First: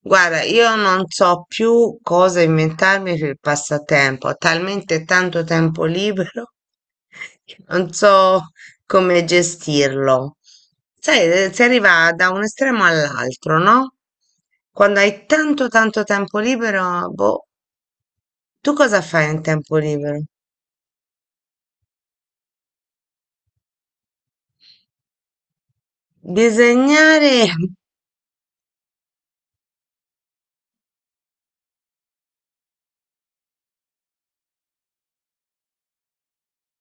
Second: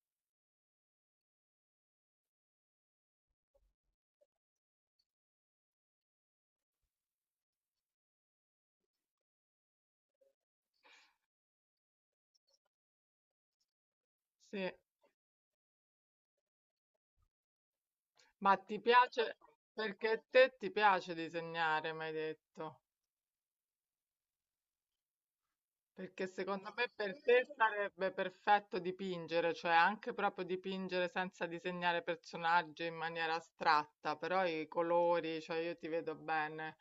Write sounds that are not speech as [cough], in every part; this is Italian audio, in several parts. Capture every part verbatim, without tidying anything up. Guarda, io non so più cosa inventarmi per il passatempo, ho talmente tanto tempo libero [laughs] che non so come gestirlo. Sai, eh, si arriva da un estremo all'altro, no? Sì, Quando hai tanto tanto tempo libero, boh, ma tu ti cosa fai piace in tempo perché a libero? te ti piace disegnare, mi hai detto. Perché secondo me per Disegnare. te [laughs] sarebbe perfetto dipingere, cioè anche proprio dipingere senza disegnare personaggi in maniera astratta, però i colori, cioè io ti vedo bene,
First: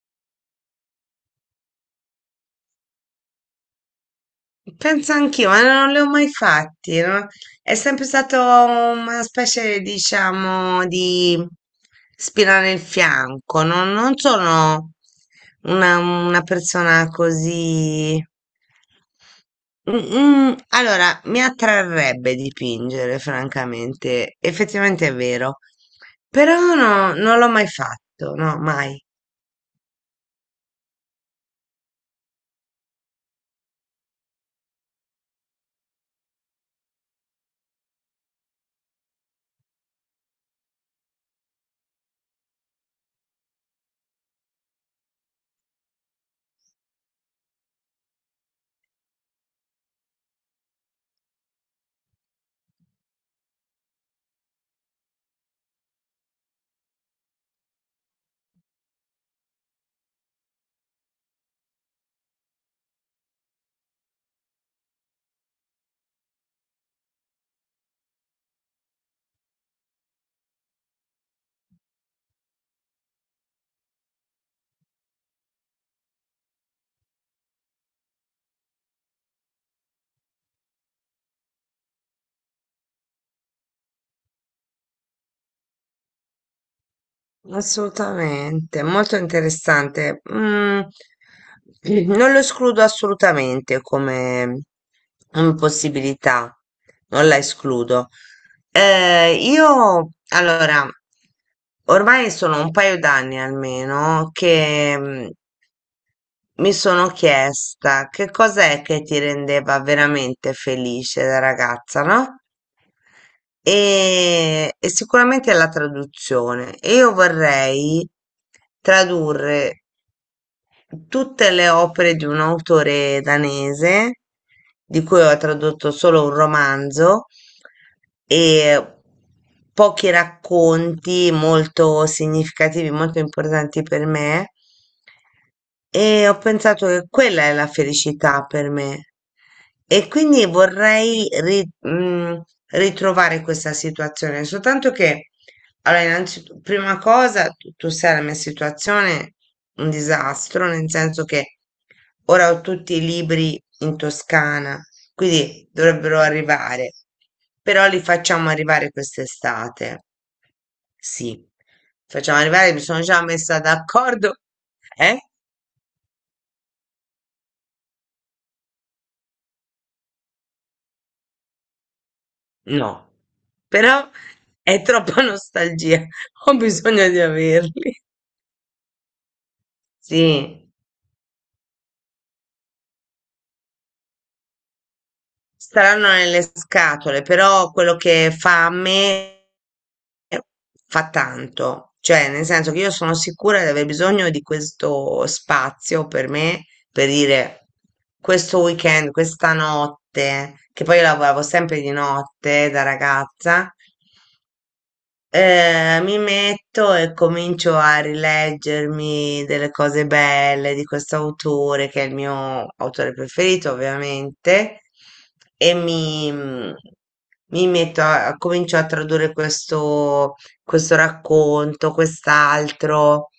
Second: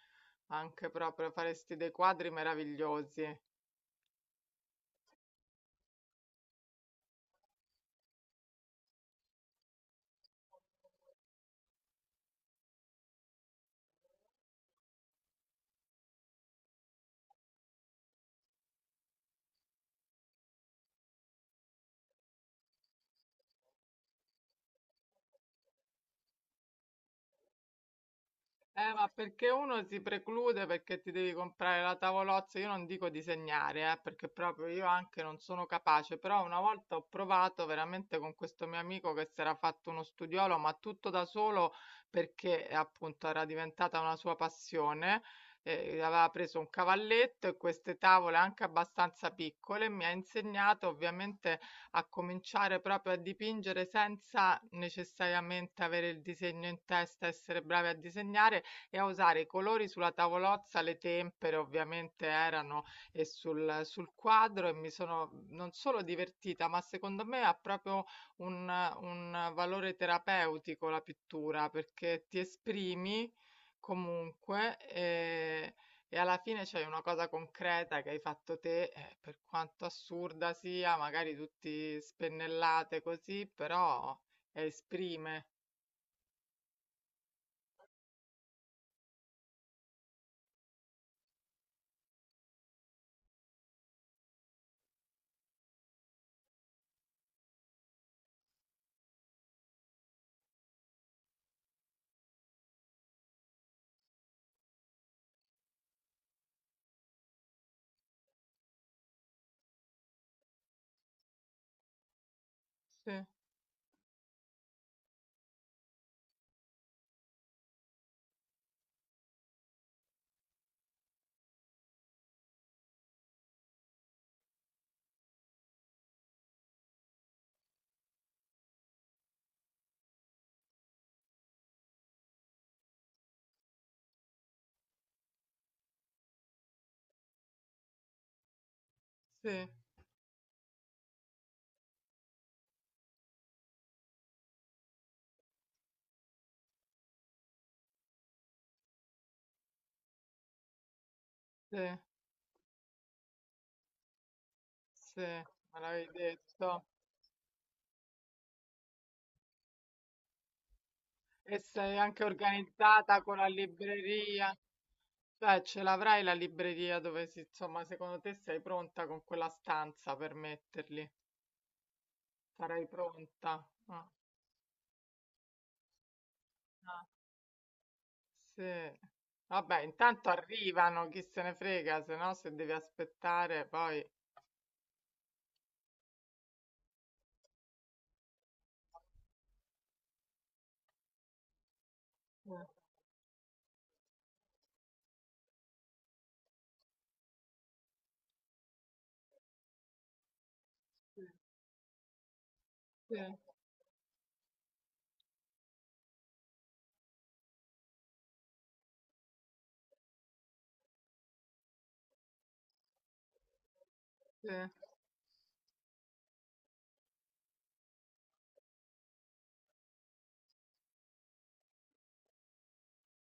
anche proprio faresti dei quadri meravigliosi. Penso anch'io, ma non li ho mai fatti, no? È sempre stato una specie, diciamo, di spina nel fianco, no? Non sono una, una persona così. Mm, mm, Allora, mi attrarrebbe dipingere, francamente. Effettivamente è vero, però no, non l'ho mai fatto, no, Eh, mai. ma perché uno si preclude perché ti devi comprare la tavolozza? Io non dico disegnare, eh, perché proprio io anche non sono capace, però una volta ho provato veramente con questo mio amico che si era fatto uno studiolo, ma tutto da solo perché eh, appunto era diventata una sua passione. Eh, aveva preso un cavalletto e queste tavole anche abbastanza piccole, mi ha insegnato ovviamente a cominciare proprio a dipingere senza necessariamente avere il disegno in testa, essere bravi a disegnare e a usare i colori sulla tavolozza, le tempere ovviamente erano e sul, sul quadro e mi sono non solo divertita, ma secondo me ha proprio un, un valore terapeutico la pittura perché ti esprimi comunque e, e alla fine c'è una cosa concreta che hai fatto te, eh, per quanto assurda sia, magari tutti spennellate così, però esprime. Assolutamente, molto interessante. Mm, non lo escludo assolutamente come, come possibilità, non la escludo. Eh, io, allora, ormai sono un paio d'anni almeno che mm, mi sono chiesta che cos'è che ti rendeva veramente felice da ragazza, no? Sì, E, e sicuramente è la traduzione. E io vorrei tradurre tutte le opere di un autore danese, di cui ho tradotto solo un romanzo, e pochi racconti molto significativi, molto importanti per me. E ho pensato che quella è la felicità per me. sì, E quindi vorrei ri- mm, ritrovare questa situazione, soltanto che allora, innanzitutto, prima cosa, tu, tu sai la mia situazione, è un disastro, nel senso che sì. ora ho tutti i libri in Toscana, Sì, me quindi l'avevi dovrebbero detto. arrivare, però li facciamo arrivare quest'estate. Sì, E sei anche facciamo arrivare, mi sono organizzata già con la messa d'accordo. libreria, Eh? cioè ce l'avrai la libreria dove si, insomma, secondo te sei pronta con quella stanza per metterli? Sarai No, pronta? Ah, però è troppa nostalgia, [laughs] ho ah, bisogno di averli. sì. Vabbè, intanto Sì. arrivano, chi se ne frega, se no se devi aspettare poi... Staranno nelle scatole, però quello che fa a me fa tanto, cioè nel Eh, senso che io sono sicura di aver bisogno di questo spazio per me, per dire questo weekend, questa notte, che poi io sì, lavoravo sempre di notte da sì, ragazza, eh, mi metto e comincio a rileggermi delle cose belle di questo autore, che è il mio autore preferito, ovviamente, e mi, mm, mi metto a, a- comincio a tradurre questo, questo racconto, quest'altro,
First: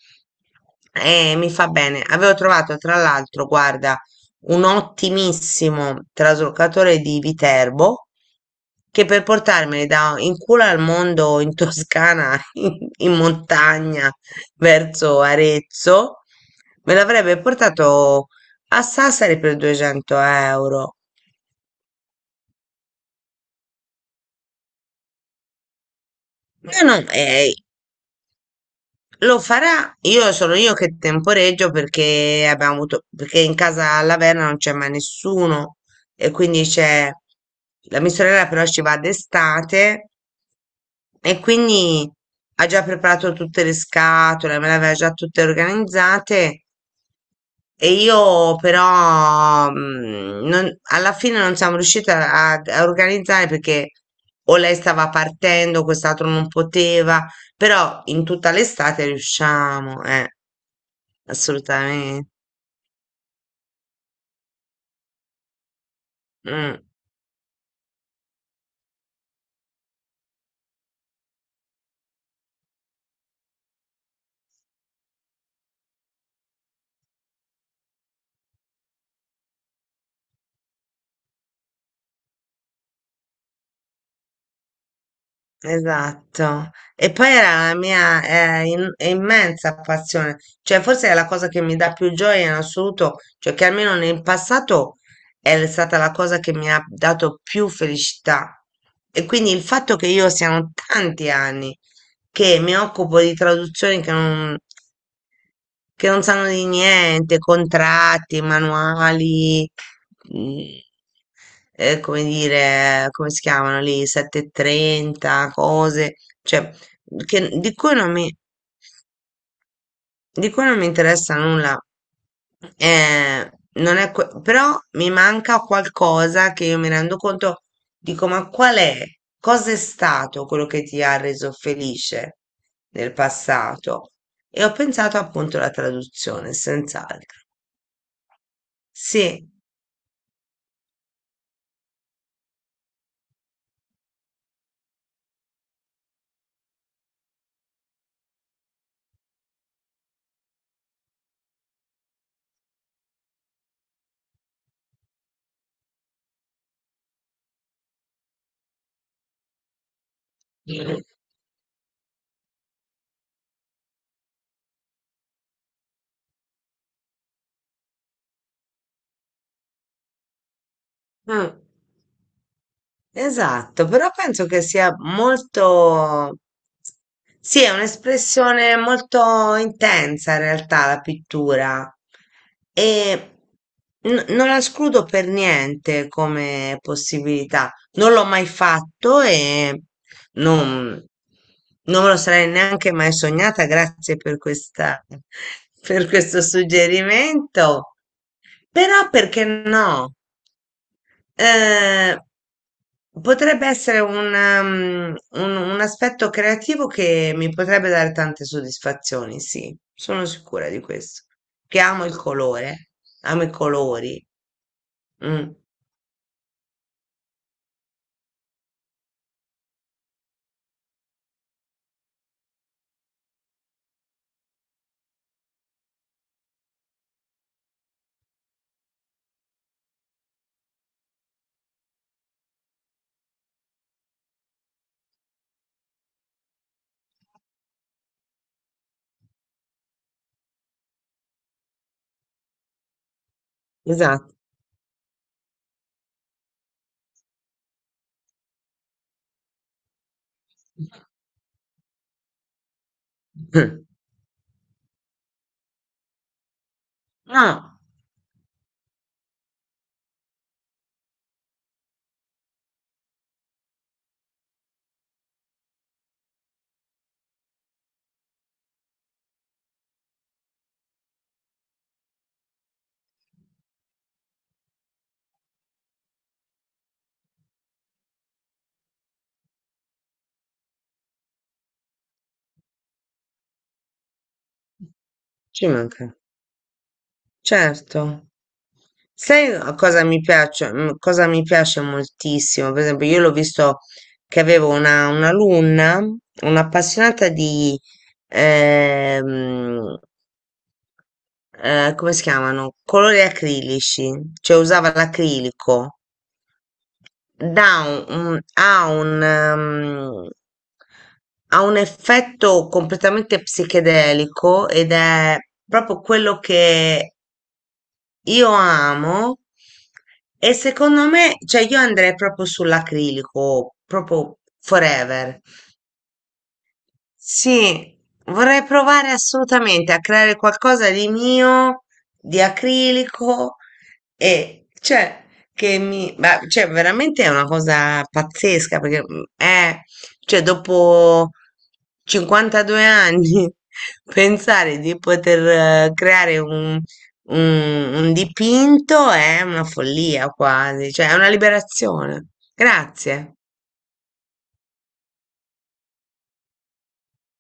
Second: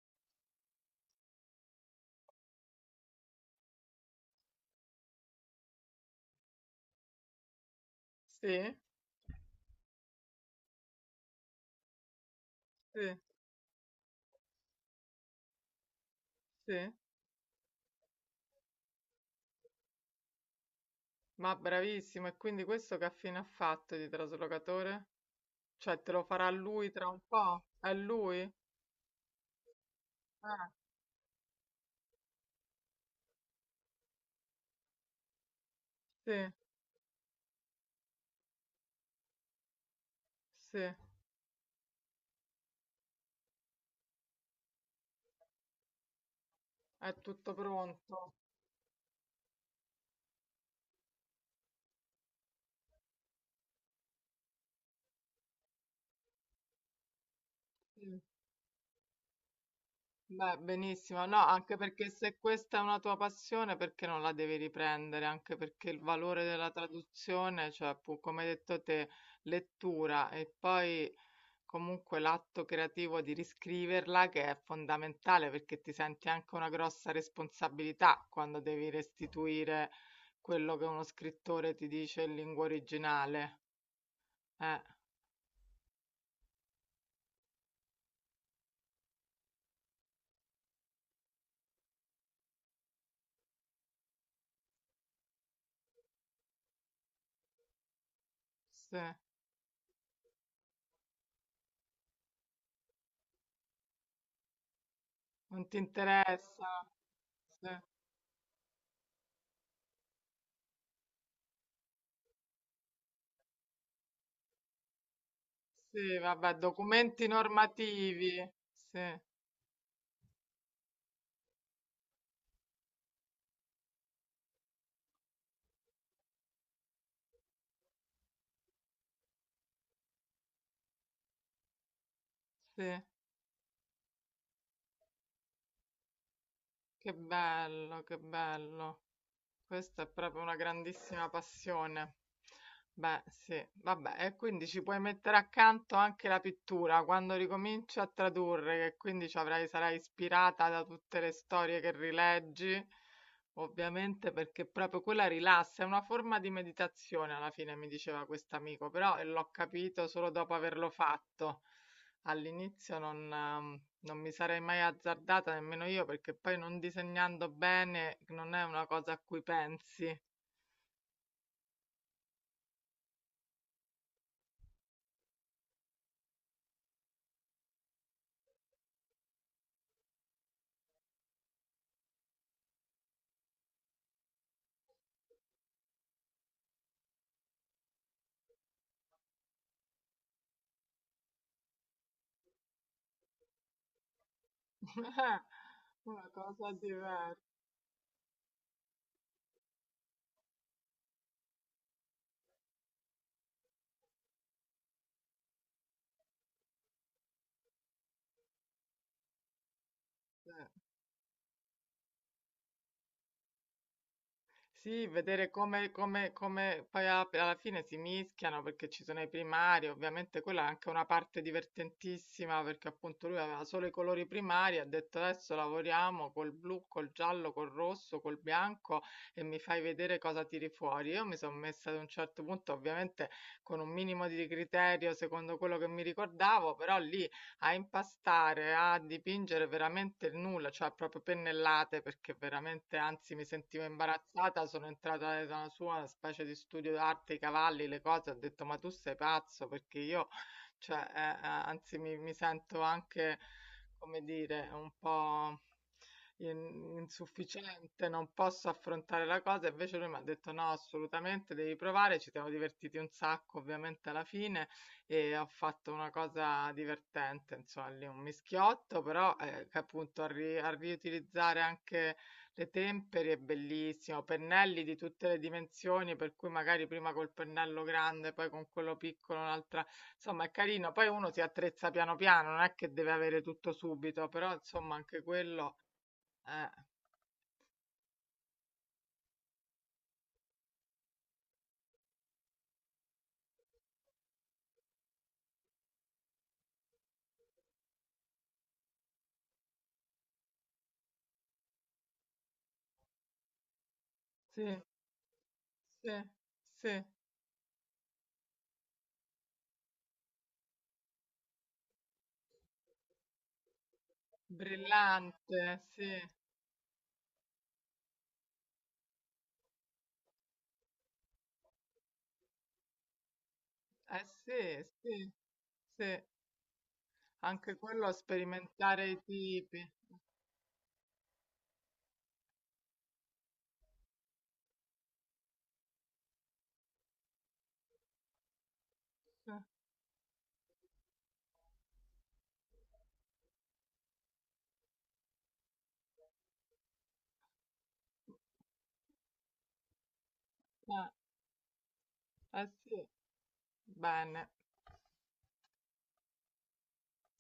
e mi fa bene. Avevo trovato, tra l'altro, guarda, un ottimissimo traslocatore di Viterbo sì, che per portarmeli da in culo al mondo in Toscana, [laughs] in, in sì, montagna, verso Arezzo, sì. me l'avrebbe portato a Sassari per duecento euro. Ma bravissimo, e quindi questo che affine ha fatto di traslocatore? Cioè, te lo farà No, lui no, tra un eh, po'? È lui? Eh, lo farà. Io sono io che temporeggio perché abbiamo avuto, perché in casa alla Verna non c'è mai nessuno e sì, quindi c'è la mia sorella però ci va d'estate. sì, E quindi ha già preparato tutte le scatole, me le aveva già tutte organizzate è tutto e pronto. io però mm, non- alla fine non siamo riusciti a, a- a organizzare perché o lei stava partendo, quest'altro non poteva, però Sì. in tutta l'estate riusciamo, eh, Beh, benissimo. No, anche perché assolutamente. se questa è una tua passione, perché non la devi riprendere? Anche perché il valore della Mm. traduzione, cioè, pu- come hai detto te, lettura e poi comunque l'atto creativo di riscriverla che è fondamentale perché ti senti anche una grossa responsabilità quando devi restituire quello che uno scrittore ti dice in lingua originale. Eh, Esatto. E poi era la mia eh, im- immensa passione, cioè forse è la cosa che mi dà più gioia in assoluto, cioè che almeno nel passato è stata la cosa che mi ha dato più felicità. sì, E quindi il fatto che io siano tanti anni che mi occupo di traduzioni che non non ti che non sanno di interessa? niente, Sì, contratti, manuali, mm, eh, come dire, come si chiamano lì, settecentotrenta, cose, sì, vabbè, cioè, documenti che- di cui non mi, normativi. Sì, di cui non mi interessa nulla. Eh, non è que- però mi manca qualcosa che io mi rendo conto, dico, ma qual è? Cosa è stato quello che ti ha reso felice sì, nel passato? E ho pensato appunto alla traduzione, che senz'altro. bello, che bello. Sì, Questa è proprio una grandissima passione. Beh, sì, vabbè, e quindi ci puoi mettere accanto anche la pittura quando ricominci a tradurre, che quindi ci avrai, sarai ispirata da tutte le storie che rileggi, ovviamente perché proprio quella rilassa, è una forma di meditazione alla fine, mi diceva quest'amico, però eh, l'ho capito solo dopo averlo fatto. All'inizio non, ehm, non mi sarei mai azzardata nemmeno io, perché poi non disegnando bene non è una cosa a cui pensi. mm, esatto, però penso che sia molto, sì, è un'espressione molto intensa in realtà la pittura e n- non la escludo per niente come possibilità. Non l'ho mai fatto e non, non me lo sarei neanche mai sognata. Grazie per questa, [laughs] [laughs] per Una questo cosa diversa. suggerimento. Però perché no? Eh, potrebbe essere un, ehm, un- un aspetto creativo che mi potrebbe dare tante soddisfazioni, sì, sono sicura di questo. Che amo il colore, amo i colori. Sì, vedere Mm, come, come, come poi a- alla fine si mischiano perché ci sono i primari, ovviamente quella è anche una parte divertentissima perché appunto lui aveva solo i colori primari, ha detto adesso lavoriamo col blu, col giallo, col rosso, col bianco e mi fai vedere cosa tiri fuori. Io mi sono messa ad un certo punto, ovviamente con un minimo di criterio secondo quello che mi ricordavo, però lì a impastare, a dipingere veramente il nulla, cioè proprio pennellate perché veramente, anzi, mi sentivo esatto. imbarazzata. Sono entrata nella sua una specie di studio d'arte, i cavalli, le cose. Ho detto, ma tu sei pazzo perché io, cioè, [laughs] eh, eh, anzi, mi, mi sento anche, [clears throat] come dire, un po' in- No, insufficiente, non posso affrontare la cosa. Invece lui mi ha detto no, assolutamente devi provare. Ci siamo divertiti un sacco, ovviamente alla fine. E ho fatto una cosa divertente, insomma, lì un mischiotto, però eh, che appunto a, ri- a riutilizzare anche le tempere è bellissimo, pennelli di tutte le dimensioni, per cui magari prima col pennello grande, poi con quello piccolo, un'altra, insomma è carino, poi uno si attrezza piano piano, non è che deve avere tutto subito, però insomma anche ci quello, manca. eh, Certo. Sai a cosa mi piace mhmm, cosa mi piace moltissimo? Per esempio, io l'ho visto che avevo una un'alunna, un'appassionata di, ehm, ehm, come si chiamano, colori acrilici, cioè sì, usava l'acrilico. sì, sì, Dà un un ha un mhmm, ha un effetto completamente psichedelico ed è brillante, proprio sì, eh quello che io amo e secondo me, cioè io andrei proprio sull'acrilico, proprio sì, sì. forever. Sì, anche Sì, quello a vorrei sperimentare provare i tipi. assolutamente a creare qualcosa di mio, di acrilico e cioè che mi, ma, cioè veramente è una cosa pazzesca perché mm, [laughs] è, cioè dopo cinquantadue anni [laughs] pensare di poter eh, creare un, un un dipinto è una follia quasi, Eh, cioè è una liberazione. eh sì, Grazie. bene.